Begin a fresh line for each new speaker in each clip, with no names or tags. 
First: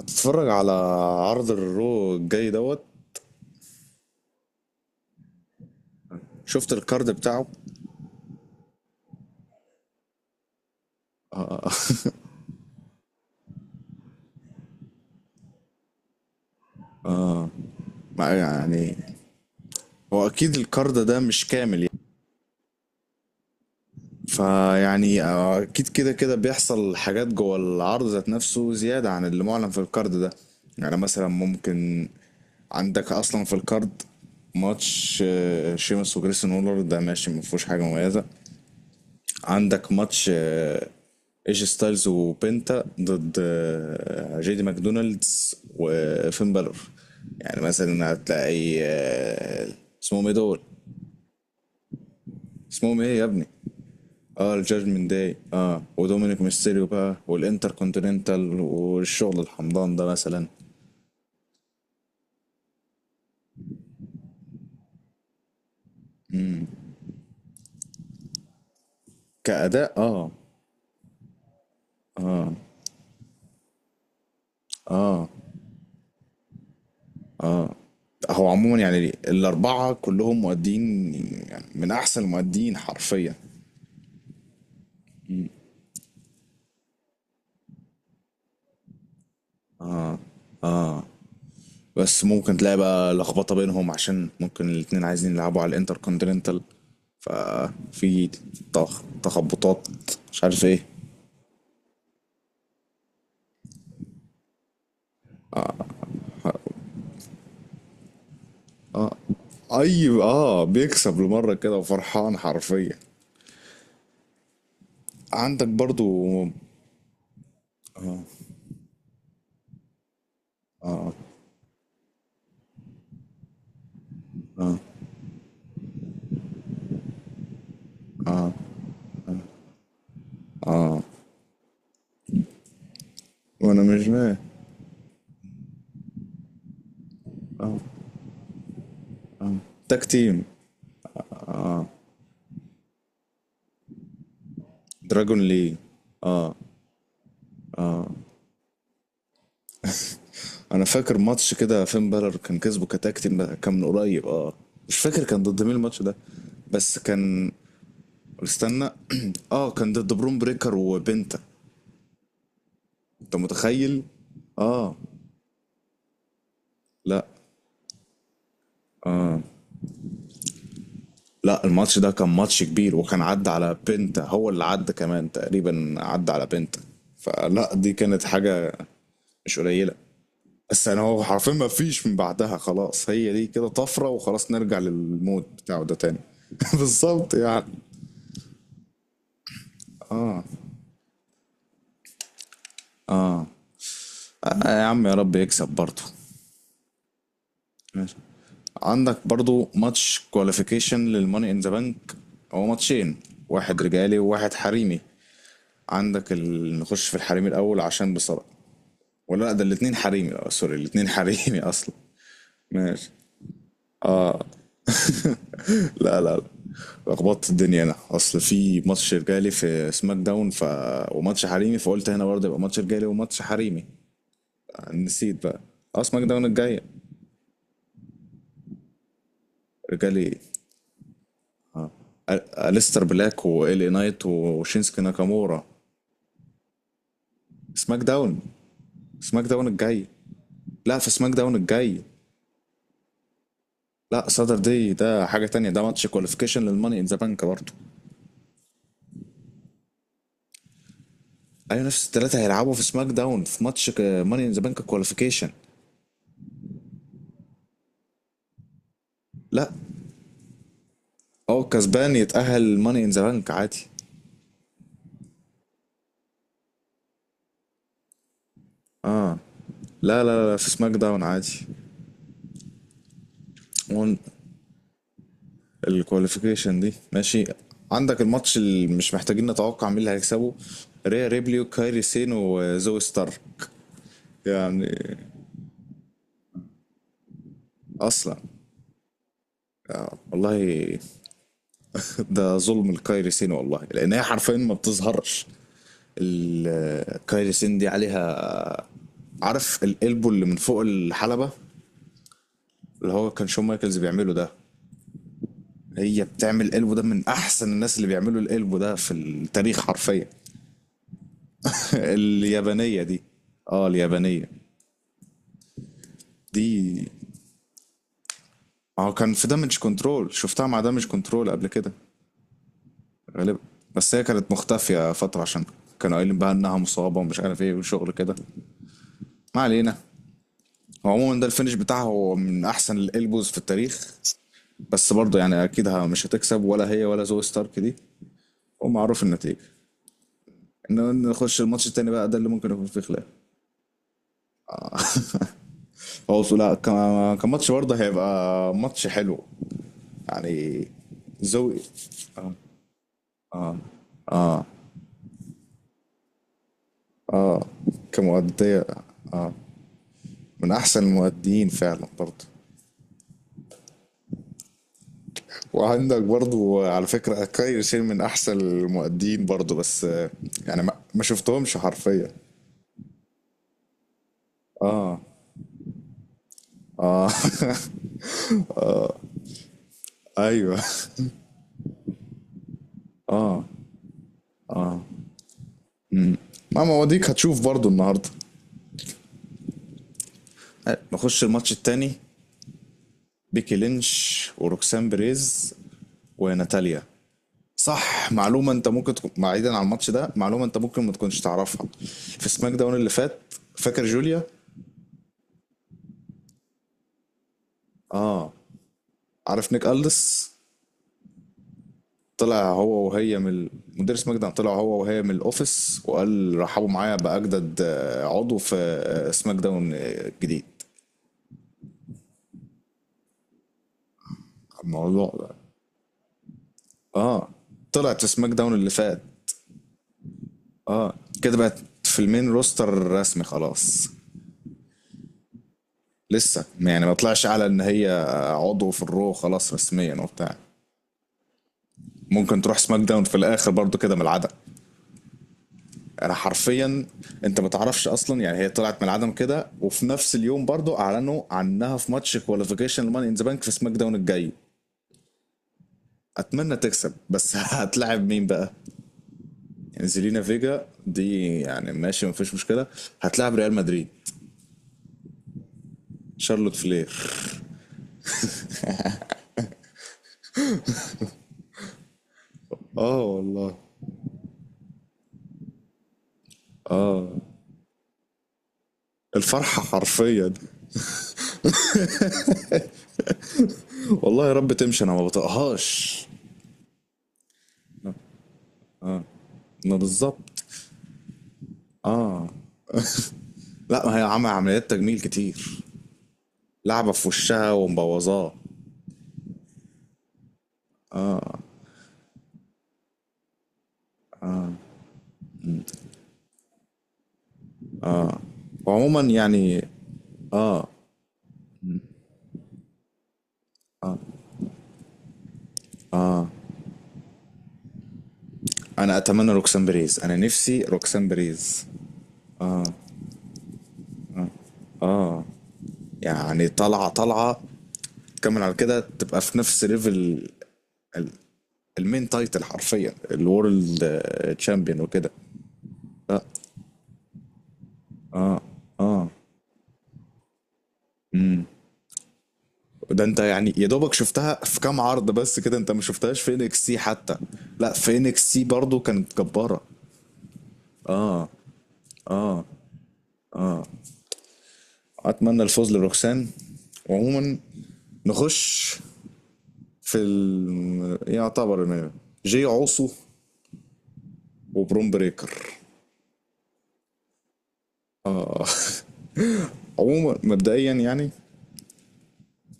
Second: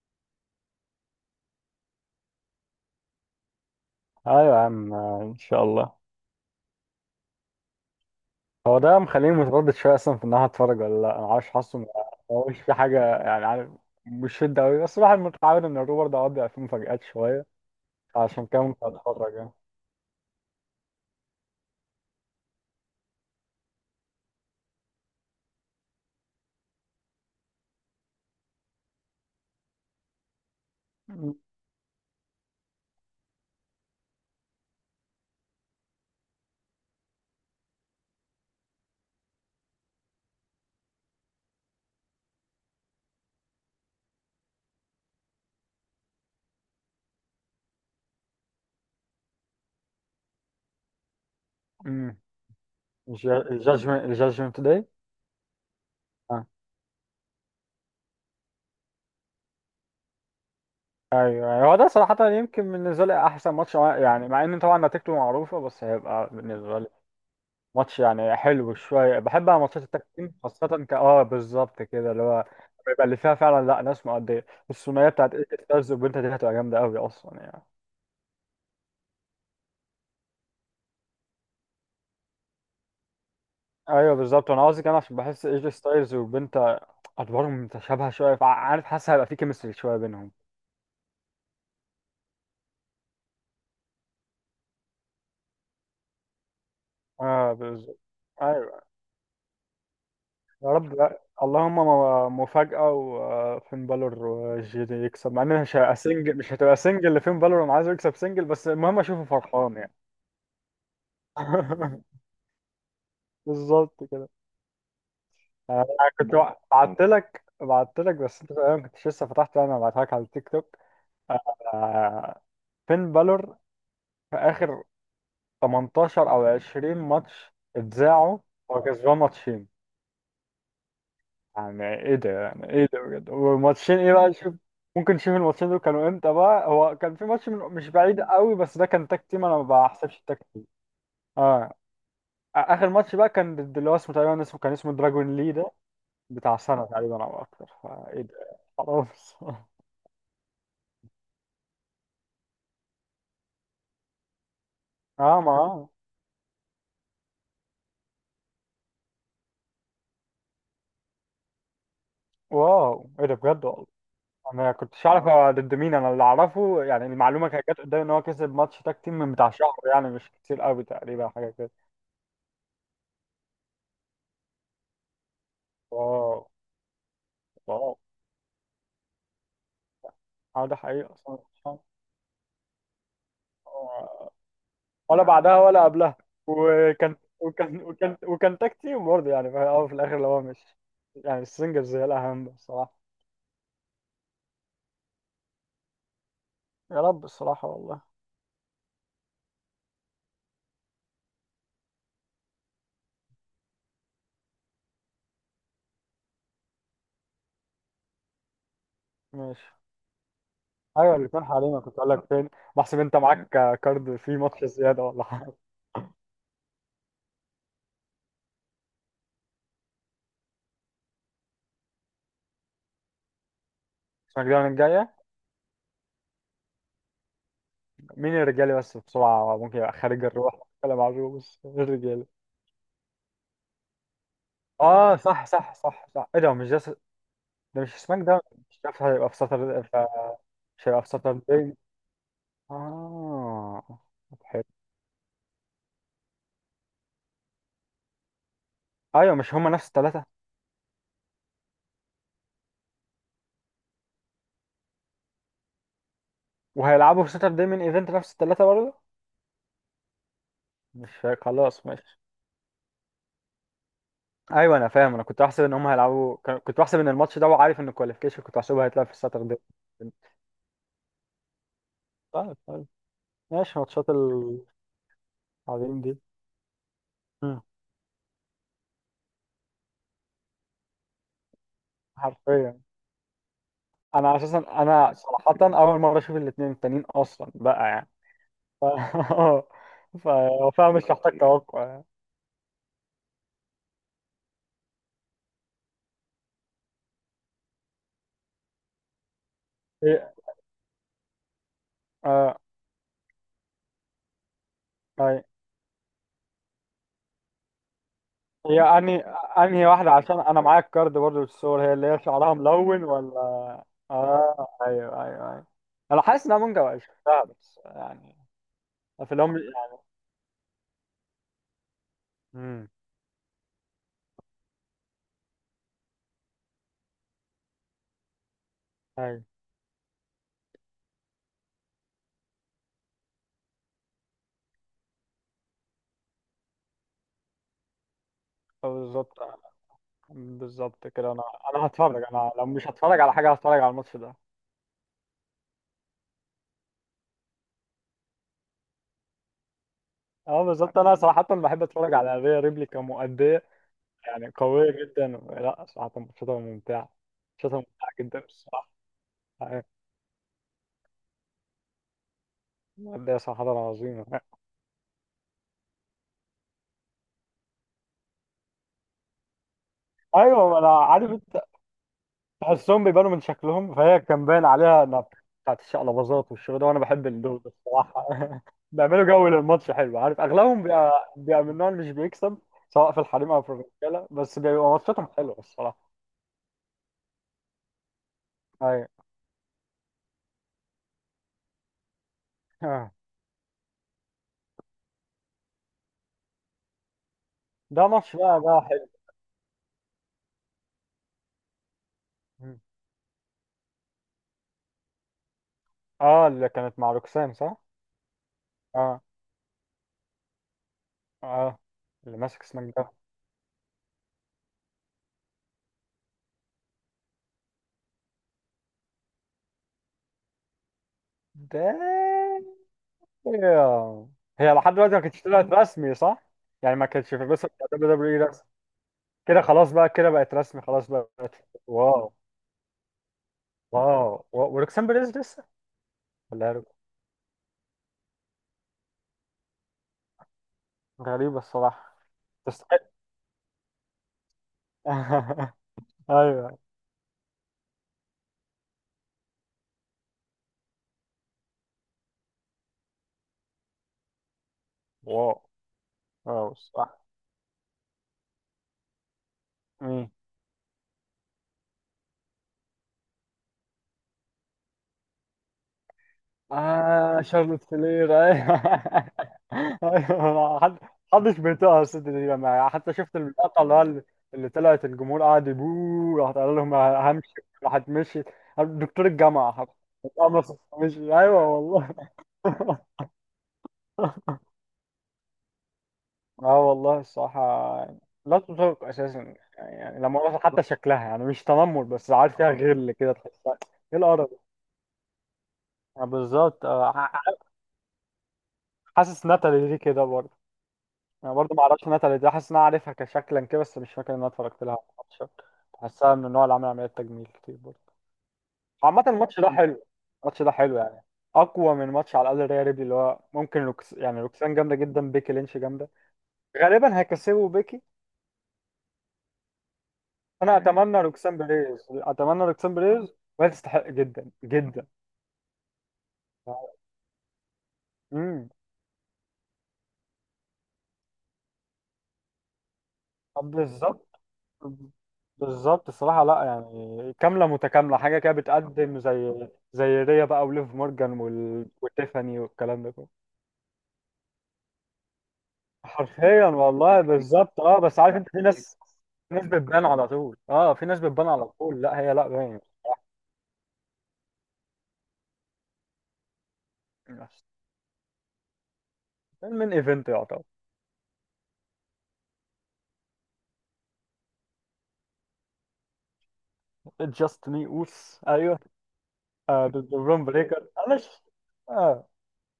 هتتفرج على عرض الرو الجاي دوت.
ايوه يا عم، ان شاء الله.
شفت الكارد بتاعه؟
هو ده مخليني متردد شويه اصلا في ان انا هتفرج ولا لا. انا عارف حاسه هو مش في حاجه، يعني عارف، مش شده قوي، بس الواحد متعود ان الروبر ده اوقات بيبقى فيه مفاجآت شويه،
ما
عشان كده ممكن
يعني
اتفرج يعني.
هو اكيد الكارد ده مش كامل يعني، فيعني اكيد كده كده بيحصل حاجات جوه العرض ذات نفسه زيادة عن اللي معلن في الكارد ده. يعني مثلا ممكن عندك اصلا في الكارد ماتش شيمس وجريسون وولر، ده ماشي، ما فيهوش حاجة مميزة. عندك ماتش ايجي ستايلز وبنتا ضد جيدي ماكدونالدز وفين بالور. يعني مثلا هتلاقي اسمهم ايه دول،
امم
اسمهم ايه يا ابني؟
الجادجمنت،
اه،
الجادجمنت داي.
الجادجمنت داي، اه، ودومينيك
اه
ميستيريو بقى والانتر كونتيننتال والشغل الحمضان ده مثلا.
ايوه، يعني هو ده صراحه يمكن بالنسبه لي احسن ماتش، يعني مع ان طبعا نتيجته معروفه، بس هيبقى بالنسبه لي ماتش يعني حلو شويه. بحب انا ماتشات
كأداء،
التاج
اه،
تيم خاصه ك اه بالظبط كده، اللي هو بيبقى اللي فيها فعلا لا ناس مؤديه. الثنائيه
اه،
بتاعت ايجي ستايلز وبنتا دي هتبقى جامده قوي اصلا يعني.
هو عموما يعني الأربعة كلهم مؤدين، يعني من أحسن المؤدين حرفيا.
ايوه بالظبط، انا قصدي كمان عشان بحس ايجي ستايلز وبنتا ادوارهم متشابهه شويه، فعارف حاسس هيبقى في كيمستري شويه بينهم.
بس ممكن تلاقي بقى لخبطة بينهم عشان ممكن الاتنين عايزين يلعبوا على الانتر كونتيننتال،
اه بالظبط.
ففي
ايوه.
تخبطات، مش عارف
يا
ايه.
رب لا. اللهم مفاجأة وفين بالور وجي دي يكسب. مع انها مش هتبقى سنجل، مش هتبقى سنجل لفين بالور، انا عايزه يكسب سنجل، بس المهم اشوفه فرحان يعني.
اي اه، بيكسب لمرة كده وفرحان حرفيا.
بالظبط كده.
عندك
انا
برضو
كنت بعت لك بس انت تقريباً ما كنتش لسه فتحت، يعني انا بعتها لك على التيك توك.
آه،
آه، فين بالور في اخر 18 او 20 ماتش اتذاعوا، هو كسبان ماتشين. يعني ايه ده، يعني ايه ده بجد؟
وانا
والماتشين
مش
ايه بقى،
ما
شوف. ممكن نشوف الماتشين دول كانوا امتى بقى. هو كان في ماتش من مش بعيد قوي بس ده كان تاك تيم، انا ما
تاك
بحسبش التاك
تيم
تيم. اه اخر ماتش بقى كان ضد اللي هو اسمه تقريبا، اسمه كان اسمه دراجون
دراجون
لي ده،
لي.
بتاع سنه تقريبا او اكتر، فايه ده؟ خلاص.
انا فاكر ماتش كده فين بالر كان كسبه كتاك تيم، ده كان من قريب اه. مش فاكر
اه
كان
ما
ضد مين
آه.
الماتش ده، بس كان، استنى، اه كان ضد برون بريكر وبنتا.
واو ايه ده
انت
بجد والله.
متخيل؟
انا
اه،
كنتش اعرف هو ضد مين، انا اللي اعرفه يعني
لا
المعلومه كانت جت قدامي ان هو كسب ماتش تاك تيم من بتاع شهر، يعني مش كتير قوي، تقريبا حاجه
لا
كده.
الماتش ده كان ماتش كبير، وكان عدى على بنتا، هو اللي عدى، كمان تقريبا عدى
واو.
على بنتا. فلا دي
واو.
كانت حاجة مش قليلة.
اه ده
بس انا
حقيقي
هو
اصلا.
حرفيا ما فيش من بعدها خلاص، هي دي كده طفرة
آه،
وخلاص، نرجع
ولا
للمود
بعدها ولا
بتاعه ده
قبلها.
تاني.
وكان
بالظبط يعني.
وكان وكان وكان تاك تيم برضه يعني في الأول وفي الاخر اللي هو مش يعني، السنجلز هي الاهم بصراحه.
آه يا عم، يا رب يكسب برضه.
يا رب الصراحه والله.
ماشي. عندك برضو ماتش كواليفيكيشن للماني ان ذا بانك، هو ماتشين، واحد رجالي وواحد حريمي. عندك ال... نخش في الحريمي الاول عشان بصراحة، ولا لا، ده
ماشي.
الاتنين حريمي، اه سوري، الاتنين
ايوه الاثنين
حريمي
حاليا.
اصلا.
كنت اقول لك فين بحسب
ماشي.
انت معاك كارد في ماتش زياده ولا حاجه.
لا لا لا، لخبطت الدنيا انا، اصل في ماتش رجالي في سماك داون ف... وماتش حريمي، فقلت هنا برضه يبقى ماتش رجالي وماتش حريمي.
اسمك الجايه.
نسيت بقى. اه سماك داون الجاية.
مين الرجالي بس بسرعة ممكن يبقى
رجالي
خارج
ايه؟
الروح، ولا معروف بس غير
اه،
الرجالي.
أليستر بلاك وال اي نايت وشينسكي
اه صح
ناكامورا.
صح صح صح. ايه ده مش ده ده مش
سماك
سماك
داون،
ده، مش عارف هيبقى في
سماك داون
ساتر
الجاي.
مش
لا
هيبقى في
في
ساتر
سماك داون
داي.
الجاي.
اه
لا
طب
صدر
حلو.
دي ده حاجة تانية، ده ماتش كواليفيكيشن للماني ان ذا بانك برضه.
ايوه، مش هما نفس التلاتة
ايوه نفس الثلاثه هيلعبوا في سماك داون في ماتش ماني ان ذا بانك كواليفيكيشن.
وهيلعبوا في ساتر داي من ايفنت نفس التلاتة برضه؟
لا،
مش فا-
هو
خلاص
الكسبان
ماشي.
يتأهل ماني ان ذا بانك عادي.
ايوه انا فاهم، انا كنت بحسب ان هما هيلعبوا، كنت بحسب ان الماتش ده، وعارف ان الكواليفيكيشن كنت بحسبه هيتلعب في
اه،
الساتر داي.
لا في سماك داون عادي.
طيب طيب ماشي. ماتشات
وان
العظيم دي.
الكواليفيكيشن دي، ماشي.
مم.
عندك الماتش اللي مش محتاجين نتوقع مين اللي هيكسبه، ريا ريبلي وكايري سين
حرفيا.
وزوي ستارك.
انا اساسا، انا
يعني
صراحه اول مره اشوف الاثنين التانيين اصلا بقى يعني.
اصلا،
ف اه
آه.
ف فاهم،
والله.
مش محتاج توقع يعني.
ده ظلم لكايري سين والله، لان هي حرفيا ما بتظهرش. كايري سين دي عليها، عارف القلبو
هي
اللي من فوق الحلبة،
آه
اللي هو كان شون مايكلز بيعمله ده؟
هي
هي بتعمل قلبو ده من احسن الناس اللي بيعملوا القلبو
هي
ده في
انهي
التاريخ
انهي واحده
حرفيا.
عشان انا معايا الكارد برضه بالصور؟ هي اللي هي شعرها
اليابانية
ملون
دي.
ولا؟
اه اليابانية
اه ايوه ايوه ايوه. انا حاسس ان انا ممكن ابقى
دي.
شفتها بس يعني
ما هو
في
كان في
الام
دامج
يعني.
كنترول، شفتها مع دامج كنترول قبل كده
امم
غالبا. بس هي كانت مختفية فترة عشان كانوا قايلين بقى انها مصابة ومش عارف ايه وشغل كده.
ايوه.
ما علينا. هو عموما ده الفينش بتاعها هو من احسن الالبوز في التاريخ. بس برضه يعني اكيد مش هتكسب، ولا هي ولا زوي ستارك دي،
آه،
ومعروف
بالظبط. آه،
النتيجة.
بالظبط
ان
كده. انا
نخش الماتش
انا
التاني
هتفرج.
بقى، ده اللي
انا لو
ممكن يكون
مش
فيه
هتفرج
خلاف.
على حاجه هتفرج على الماتش ده.
هو لا كماتش برضه هيبقى ماتش حلو
اه
يعني.
بالظبط، انا صراحه
زوي
بحب اتفرج على ريا ريبلي كمؤديه يعني، قوية جدا. لا صراحة ماتشاتها ممتعة، ماتشاتها ممتعة جدا
كمؤدية
الصراحة.
من احسن المؤديين فعلا برضه.
مادية صراحة عظيمة.
وعندك برضه على فكرة كاير سير من احسن المؤديين برضه، بس
أيوة ما
يعني
أنا
ما
عارف أنت.
شفتهمش حرفيا.
تحسهم بيبانوا من شكلهم، فهي كان باين عليها إنها بتاعت الشقلباظات والشغل ده، وأنا بحب
اه.
الدول ده الصراحة. بيعملوا جو للماتش حلو، عارف.
ايوه.
أغلبهم بيبقى، بيبقى من النوع اللي مش بيكسب سواء في الحريم أو في الرجالة، بس بيبقى ماتشاتهم حلوة الصراحة.
ما مواضيك هتشوف برضه النهارده.
أيوة.
نخش الماتش التاني،
آه.
بيكي لينش وروكسان بريز وناتاليا.
ده
صح،
ماتش بقى
معلومة
ده
انت
حلو.
ممكن تكون بعيدا عن الماتش ده، معلومة انت ممكن ما تكونش تعرفها. في سماك داون اللي فات، فاكر جوليا؟
أه اللي كانت مع روكسان، صح؟
اه.
أه.
عارف نيك ألدس؟
أه اللي ماسك
طلع هو
سماك
وهي من مدير سماك داون، طلع هو وهي من الاوفيس وقال رحبوا معايا بأجدد عضو في سماك داون الجديد.
دايم. هي لحد دلوقتي ما
الموضوع
كانتش
ده،
طلعت رسمي، صح؟ يعني ما كانتش في
اه
القصه بتاع دبليو
طلعت في
دبليو اي
سماك
رسمي.
داون اللي فات.
كده خلاص بقى، كده بقت رسمي خلاص
اه
بقى.
كده بقت في
واو.
المين روستر رسمي خلاص.
واو، و- وروكسان بيريز لسه،
لسه
ولا هي
يعني ما طلعش على ان هي عضو في الرو خلاص رسميا وبتاع.
غريبه الصراحه.
ممكن تروح سماك
تستحق.
داون في الاخر برضو كده من العدم. انا
ايوه.
حرفيا، انت ما تعرفش اصلا يعني، هي طلعت من العدم كده، وفي نفس اليوم برضو اعلنوا عنها في ماتش كواليفيكيشن الماني ان ذا بانك في سماك داون الجاي.
واو. واو
اتمنى تكسب
الصراحه.
بس. هتلاعب مين بقى؟ يعني زيلينا فيجا دي يعني ماشي ما فيش مشكله، هتلاعب ريال مدريد، شارلوت فلير.
آه شارلوت فلير أيوه. أيوه حد محدش بيطيقها الست دي. أنا حتى
اه
شفت
والله.
المقطع اللي هو اللي اللي طلعت الجمهور قاعد يبوه، راحت قال لهم
اه
همشي، راحت مشيت. دكتور الجامعة
الفرحه
حرفياً.
حرفيا.
اتقمص. مشي، أيوه والله.
والله يا رب تمشي، انا ما بطقهاش.
اه والله الصراحة يعني لا تطاق أساسا.
ما
يعني
بالظبط.
لما أعرف حتى شكلها، يعني مش تنمر بس عارف فيها غل كده تحسها.
لا ما
إيه
هي عمل
القرف ده؟
عمليات تجميل كتير،
آه، بالظبط.
لعبة
آه،
في وشها ومبوظاه.
حاسس ناتالي دي كده برضه. انا برضو ما اعرفش ناتالي دي، حاسس ان انا عارفها كشكلا كده بس مش فاكر ان انا اتفرجت لها على الماتش. حاسسها من النوع اللي عامل عمليات تجميل كتير برضه.
وعموما
عامة الماتش ده
يعني،
حلو، الماتش ده حلو يعني، اقوى من ماتش على الاقل ريال ريبلي. اللي هو ممكن روكس، يعني روكسان جامده جدا، بيكي لينش جامده، غالبا هيكسبوا بيكي.
انا اتمنى روكسان بريز، انا
انا
نفسي
اتمنى
روكسان
روكسان
بريز
بريز، اتمنى روكسان بريز، وهي تستحق جدا جدا.
يعني، طالعة طالعة، تكمل
امم
على كده، تبقى في نفس ليفل ال- المين تايتل حرفيا
طب
الورلد
بالظبط.
تشامبيون وكده.
بالظبط الصراحة، لا يعني كاملة متكاملة حاجة كده، بتقدم زي زي ريا بقى وليف مورجان وال... وتيفاني والكلام ده
ده
كله.
انت يعني يا دوبك شفتها في كام عرض بس كده، انت ما شفتهاش في
حرفيا
انكس سي
والله
حتى.
بالظبط.
لا
اه
في
بس عارف انت،
انكس
في
سي
ناس،
برضه كانت
في ناس
جبارة.
بتبان على طول. اه، في ناس بتبان على طول، لا هي لا باين.
اتمنى الفوز لروكسان. وعموما نخش
من
في
ايفنت يعتبر.
ال... يعتبر المين إيفنت. جي عوصو وبروم بريكر.
جاست مي اوس ايوه. آه ضد
عموما
برون بريكر،
مبدئيا
انا ش...
يعني،
اه.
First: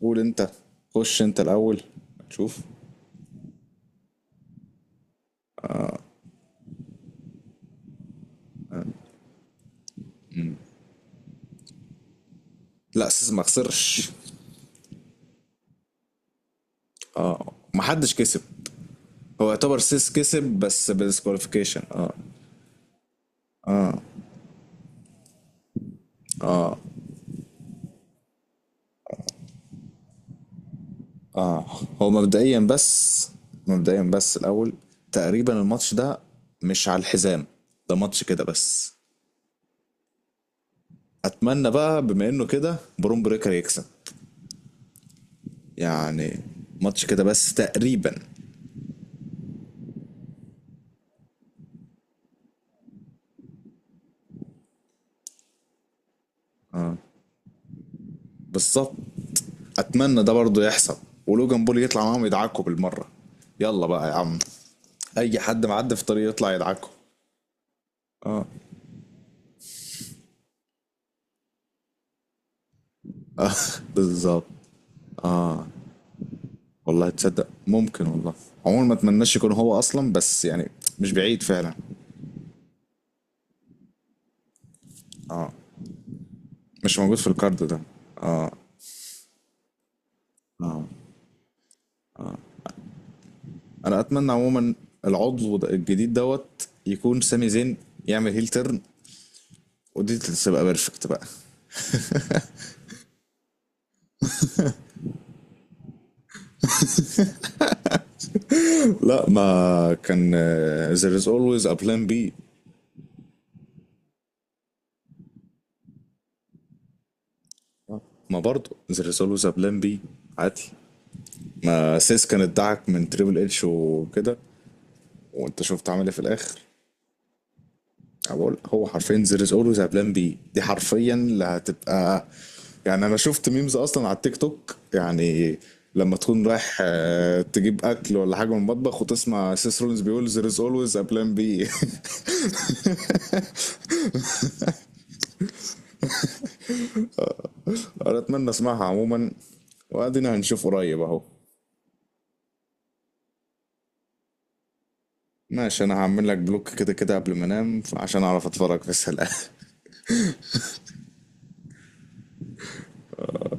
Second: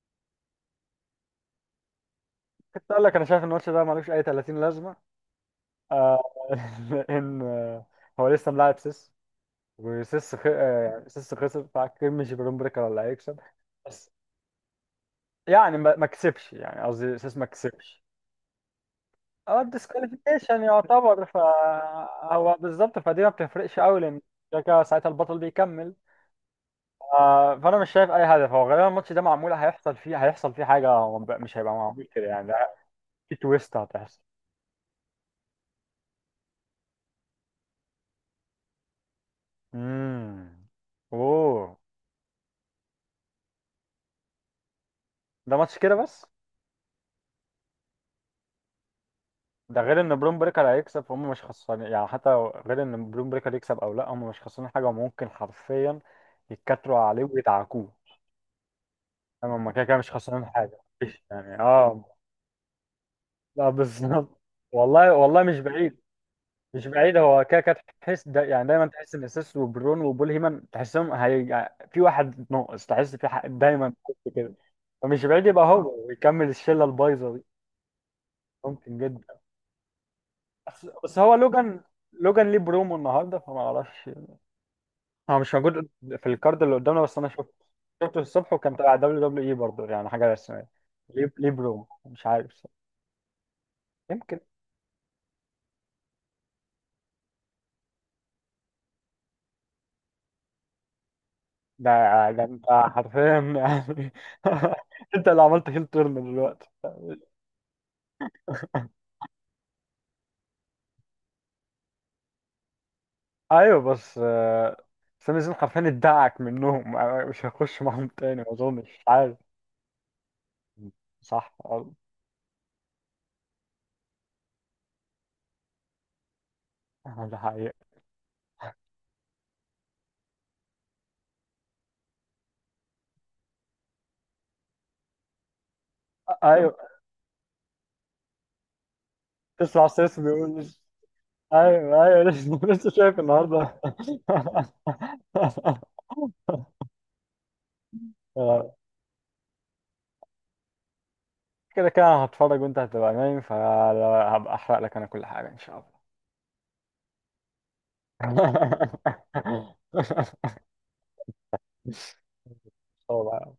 قول انت، خش انت الاول، شوف.
كنت اقول لك، انا شايف ان الماتش ده ملوش اي 30 لازمه. آه. ان آه، هو لسه ملاعب سيس، وسيس خ... آه، سيس خسر فاكر مش برون بريكر ولا
لا سيس
هيكسب.
ما خسرش.
بس يعني ما كسبش، يعني قصدي سيس ما كسبش.
محدش كسب. هو
اه
يعتبر سيس كسب
الديسكواليفيكيشن
بس
يعتبر،
بالديسكواليفيكيشن، اه.
فهو بالظبط فدي ما بتفرقش قوي، لان كده كده ساعتها البطل بيكمل. آه فانا مش شايف اي هدف. هو غالبا الماتش ده معمول، هيحصل فيه حاجه. هو مش
اه
هيبقى معمول
هو
كده يعني،
مبدئيا
ده
بس،
في تويست
مبدئيا
هتحصل.
بس الاول، تقريبا الماتش ده مش على الحزام، ده ماتش كده بس.
امم
اتمنى
اوه.
بقى بما انه كده بروم بريكر يكسب
ده ماتش كده بس.
يعني، ماتش كده بس تقريبا.
ده غير ان بروم بريكر هيكسب، فهم مش خسرانين يعني حتى. غير ان بروم بريكر يكسب او لا، هم مش خسرانين حاجه، وممكن حرفيا يتكتروا عليه ويدعكوه.
بالظبط.
تمام، هم كده كده مش
اتمنى ده
خسرانين
برضه
حاجه،
يحصل،
مفيش يعني
ولوجان بول يطلع
اه.
معاهم يدعكوا بالمره.
لا
يلا بقى يا عم،
بالظبط. والله
اي
والله مش
حد معدي
بعيد.
في طريق يطلع
مش
يدعكوا.
بعيد. هو كده كده تحس دا، يعني دايما تحس ان اساس وبرون وبول هيمن، تحسهم هي في واحد ناقص، تحس في حق
آه،
دايما
بالظبط.
كده. فمش بعيد يبقى هو ويكمل الشله
والله
البايظه دي.
تصدق ممكن والله. عموما ما
ممكن
اتمناش
جدا.
يكون هو اصلا بس يعني،
بس
مش
بس هو
بعيد فعلا.
لوجان، لوجان ليه برومو النهارده فما اعرفش. هو مش موجود في الكارد اللي
مش
قدامنا،
موجود
بس
في
انا شفته،
الكارد ده.
شفته الصبح وكان تبع دبليو دبليو اي برضه، يعني حاجه رسميه.
اه
ليه، ليه مش عارف.
انا اتمنى
يمكن.
عموما الجديد دوت يكون سامي زين، يعمل هيل تيرن، ودي تبقى بيرفكت بقى.
ده يعني، ده انت حرفيا يعني انت اللي عملت هيل تيرن دلوقتي.
لا ما كان، there is always a plan B.
ايوه بس آه، سامي زين حرفيا ادعك منهم آه، مش هيخش
آه،
معاهم تاني
ما
ما
برضه
اظنش، مش
there is
عارف.
always a plan B عادي.
صح غلط.
سيس كان ادعك من تريبل اتش وكده، وانت شفت عمل ايه في الاخر.
آه، ده حقيقة.
أنا بقول هو حرفيا there is always a plan B، دي حرفيا اللي هتبقى. يعني انا شفت ميمز اصلا على التيك توك، يعني لما تكون
ايوه.
رايح تجيب اكل ولا حاجه من المطبخ وتسمع سيس
تسمع
رولينز
سيس
بيقول there is
بيقول
always a plan B.
ايوه ايوه، لسه شايف النهارده.
انا اتمنى اسمعها عموما، وادينا هنشوف قريب اهو.
كده كده أنا هتفرج وانت هتبقى نايم، فهبقى احرق لك انا كل حاجة ان شاء
ماشي، انا
الله.
هعمل لك بلوك كده كده قبل ما انام عشان اعرف اتفرج بس الان.
إن شاء الله.